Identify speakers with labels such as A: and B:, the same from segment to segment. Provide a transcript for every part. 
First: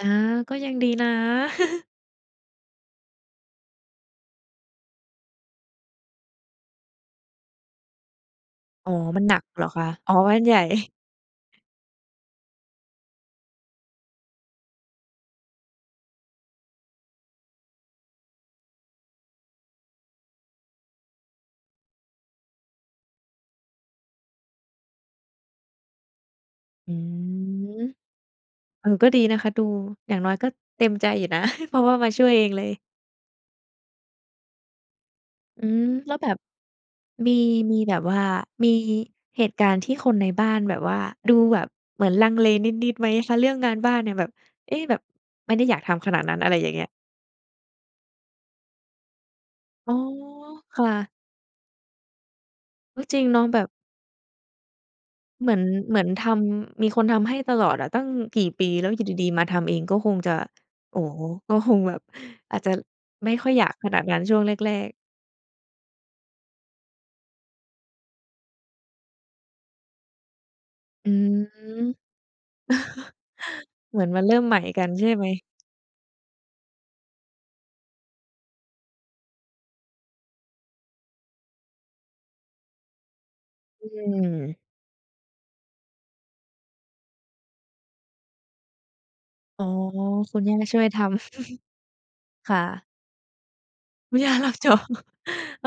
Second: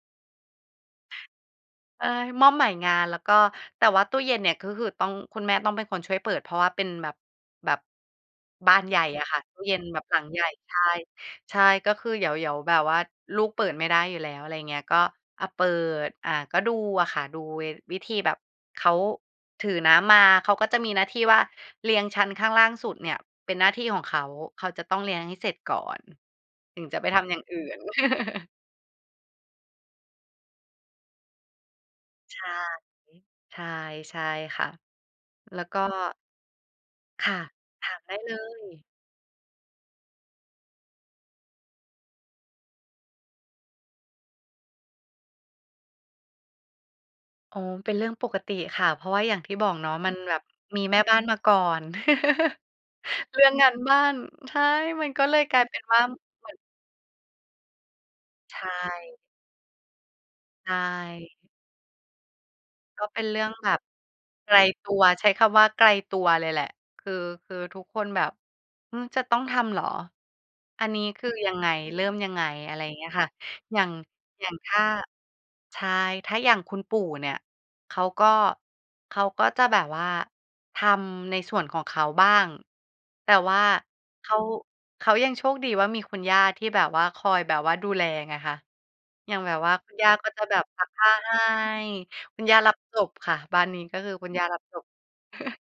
A: อา ก็ยังดีนะ
B: เออ มอบใหม่งานแล้วก็ แต่ว่าตู้เย็นเนี่ย ก็คือต้อง คุณแม่ต้องเป็นคนช่วยเปิด เพราะว่าเป็นแบบ แบบ บาน
A: อ๋
B: ใ
A: อ
B: หญ่
A: ม
B: อ
A: ัน
B: ะ
A: หน
B: ค่
A: ั
B: ะ
A: ก
B: ตู
A: เ
B: ้
A: หรอ
B: เย็
A: ค
B: น
A: ะ?
B: แบบ
A: อ๋อ
B: หลัง
A: มั
B: ใหญ
A: น
B: ่
A: ใหญ่
B: ใช่ ใช่ ก็คือเดี๋ยว เดี๋ยวแบบว่า ลูกเปิดไม่ได้อยู่แล้ว อะไรอย่างเงี้ย ก็ อะ เปิด อะ ก็ดูอะค่ะ ดูเว วิธีแบบเขาถือน้ำมา เขาก็จะมีหน้าที่ว่า เรียงชั้นข้างล่างสุดเนี่ย เป็นหน้าที่ของเขา เขาจะต้องเรียงให้เสร็จก่อน ถึง
A: อื
B: จะไปทำอย่างอื่
A: ม
B: น
A: เออ ก็ดีนะคะดู อย่างน้อยก็เต็มใจอยู่นะ เพราะว่ามาช่วย
B: ใช
A: เอ
B: ่
A: งเลย
B: ใช่ ใช่ค่ะ แล้
A: อื
B: วก็
A: ม แล้วแบบ
B: ค
A: มี
B: ่ะ
A: มี
B: ถ
A: แบ
B: าม
A: บ
B: ได
A: ว
B: ้
A: ่า
B: เล
A: มี
B: ย
A: เหตุการณ์ที่คนในบ้านแบบว่า ดูแบบเหมือนลังเลนิด ๆ ไหมคะ? เรื่องงานบ้านเนี่ยแบบ เอ๊ะ! แบบไม่ได้อยากทำขนาดนั้น อะไรอย่างเงี้ย
B: อ๋อ มันเป็นเรื่องปกติค่ะ เพราะว่าอย่างที่บอกเน
A: อ
B: า
A: ๋
B: ะ
A: อ
B: มันแบบ
A: ค
B: มี
A: ่
B: แม่
A: ะ
B: บ้านมาก่อน
A: ก็จริงเ
B: เร
A: น
B: ื
A: า
B: ่
A: ะ
B: อง
A: แบ
B: งา
A: บ
B: นบ้าน ใช่ มันก็เลย
A: เหมื
B: ก
A: อ
B: ลา
A: น
B: ยเป็น
A: เ
B: ว
A: หม
B: ่า
A: ือนท
B: เหมือน
A: ำ มีคนทำให้ตลอดอะตั้งกี่
B: ใช
A: ปี แล้วอยู่ด
B: ่
A: ี ๆ มาทำเอง ก็คงจะ
B: ใช
A: โอ้โฮ!
B: ่
A: ก็คงแบบอาจจะ
B: ก็เป็น
A: ไม่
B: เรื่
A: ค
B: อ
A: ่
B: ง
A: อยอย
B: แ
A: า
B: บ
A: ก
B: บ
A: ขนาดนั้นช่วง
B: ไ
A: แ
B: กล
A: ร
B: ต
A: ก
B: ั
A: ๆ
B: ว ใช้คำว่าไกลตัวเลยแหละ คือ คือทุกคนแบบ "อืม จะต้องทำเหรอ? อันนี้
A: อื
B: คื
A: ม
B: อยังไง เริ่มยังไง?" อะไรอย่างเงี้ยค่ะ อย่าง
A: เหมือนมันเริ่
B: อ
A: ม
B: ย่า
A: ใ
B: ง
A: หม่
B: ถ้
A: กั
B: า
A: นใช่ไหม?
B: ใช่ ถ้าอย่างคุณปู่เนี่ย เขาก็ เขาก็จะแบบว่าทำในส่วนของเขาบ้าง แต่ว่า
A: อื
B: เขา
A: ม
B: เขายังโชคดีว่า มีคุณย่าที่แบบว่าคอยแบบว่าดูแลไงคะ อย่างแบบ
A: อ๋อ
B: ว่าคุณย่าก็
A: คุ
B: จะ
A: ณย่
B: แบ
A: า
B: บ
A: ช่
B: พ
A: ว
B: ั
A: ย
B: บ
A: ท
B: ผ้า
A: ำ
B: ให้ คุณ
A: ค
B: ย่
A: ่
B: ารับ
A: ะ
B: จบค่ะ บ้านนี้ก็คือ
A: คุณ
B: คุ
A: ย่
B: ณ
A: า
B: ย่า
A: รั
B: ร
A: บ
B: ับ
A: จ
B: จ
A: บ
B: บ
A: เอ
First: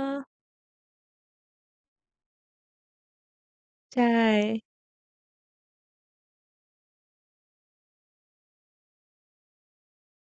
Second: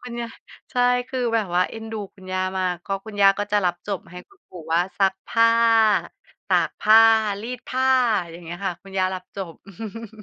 B: คุณย่า ใช่ คือแบบว่าเอ็นดูคุณย่ามาก เพราะคุณย่าก็จะรับจ
A: ใช
B: บให้คุณ
A: ่
B: ปู่ว่า ซักผ้า ตากผ้า รีดผ้า อย่างเงี้ยค่ะ คุณย่ารับจบ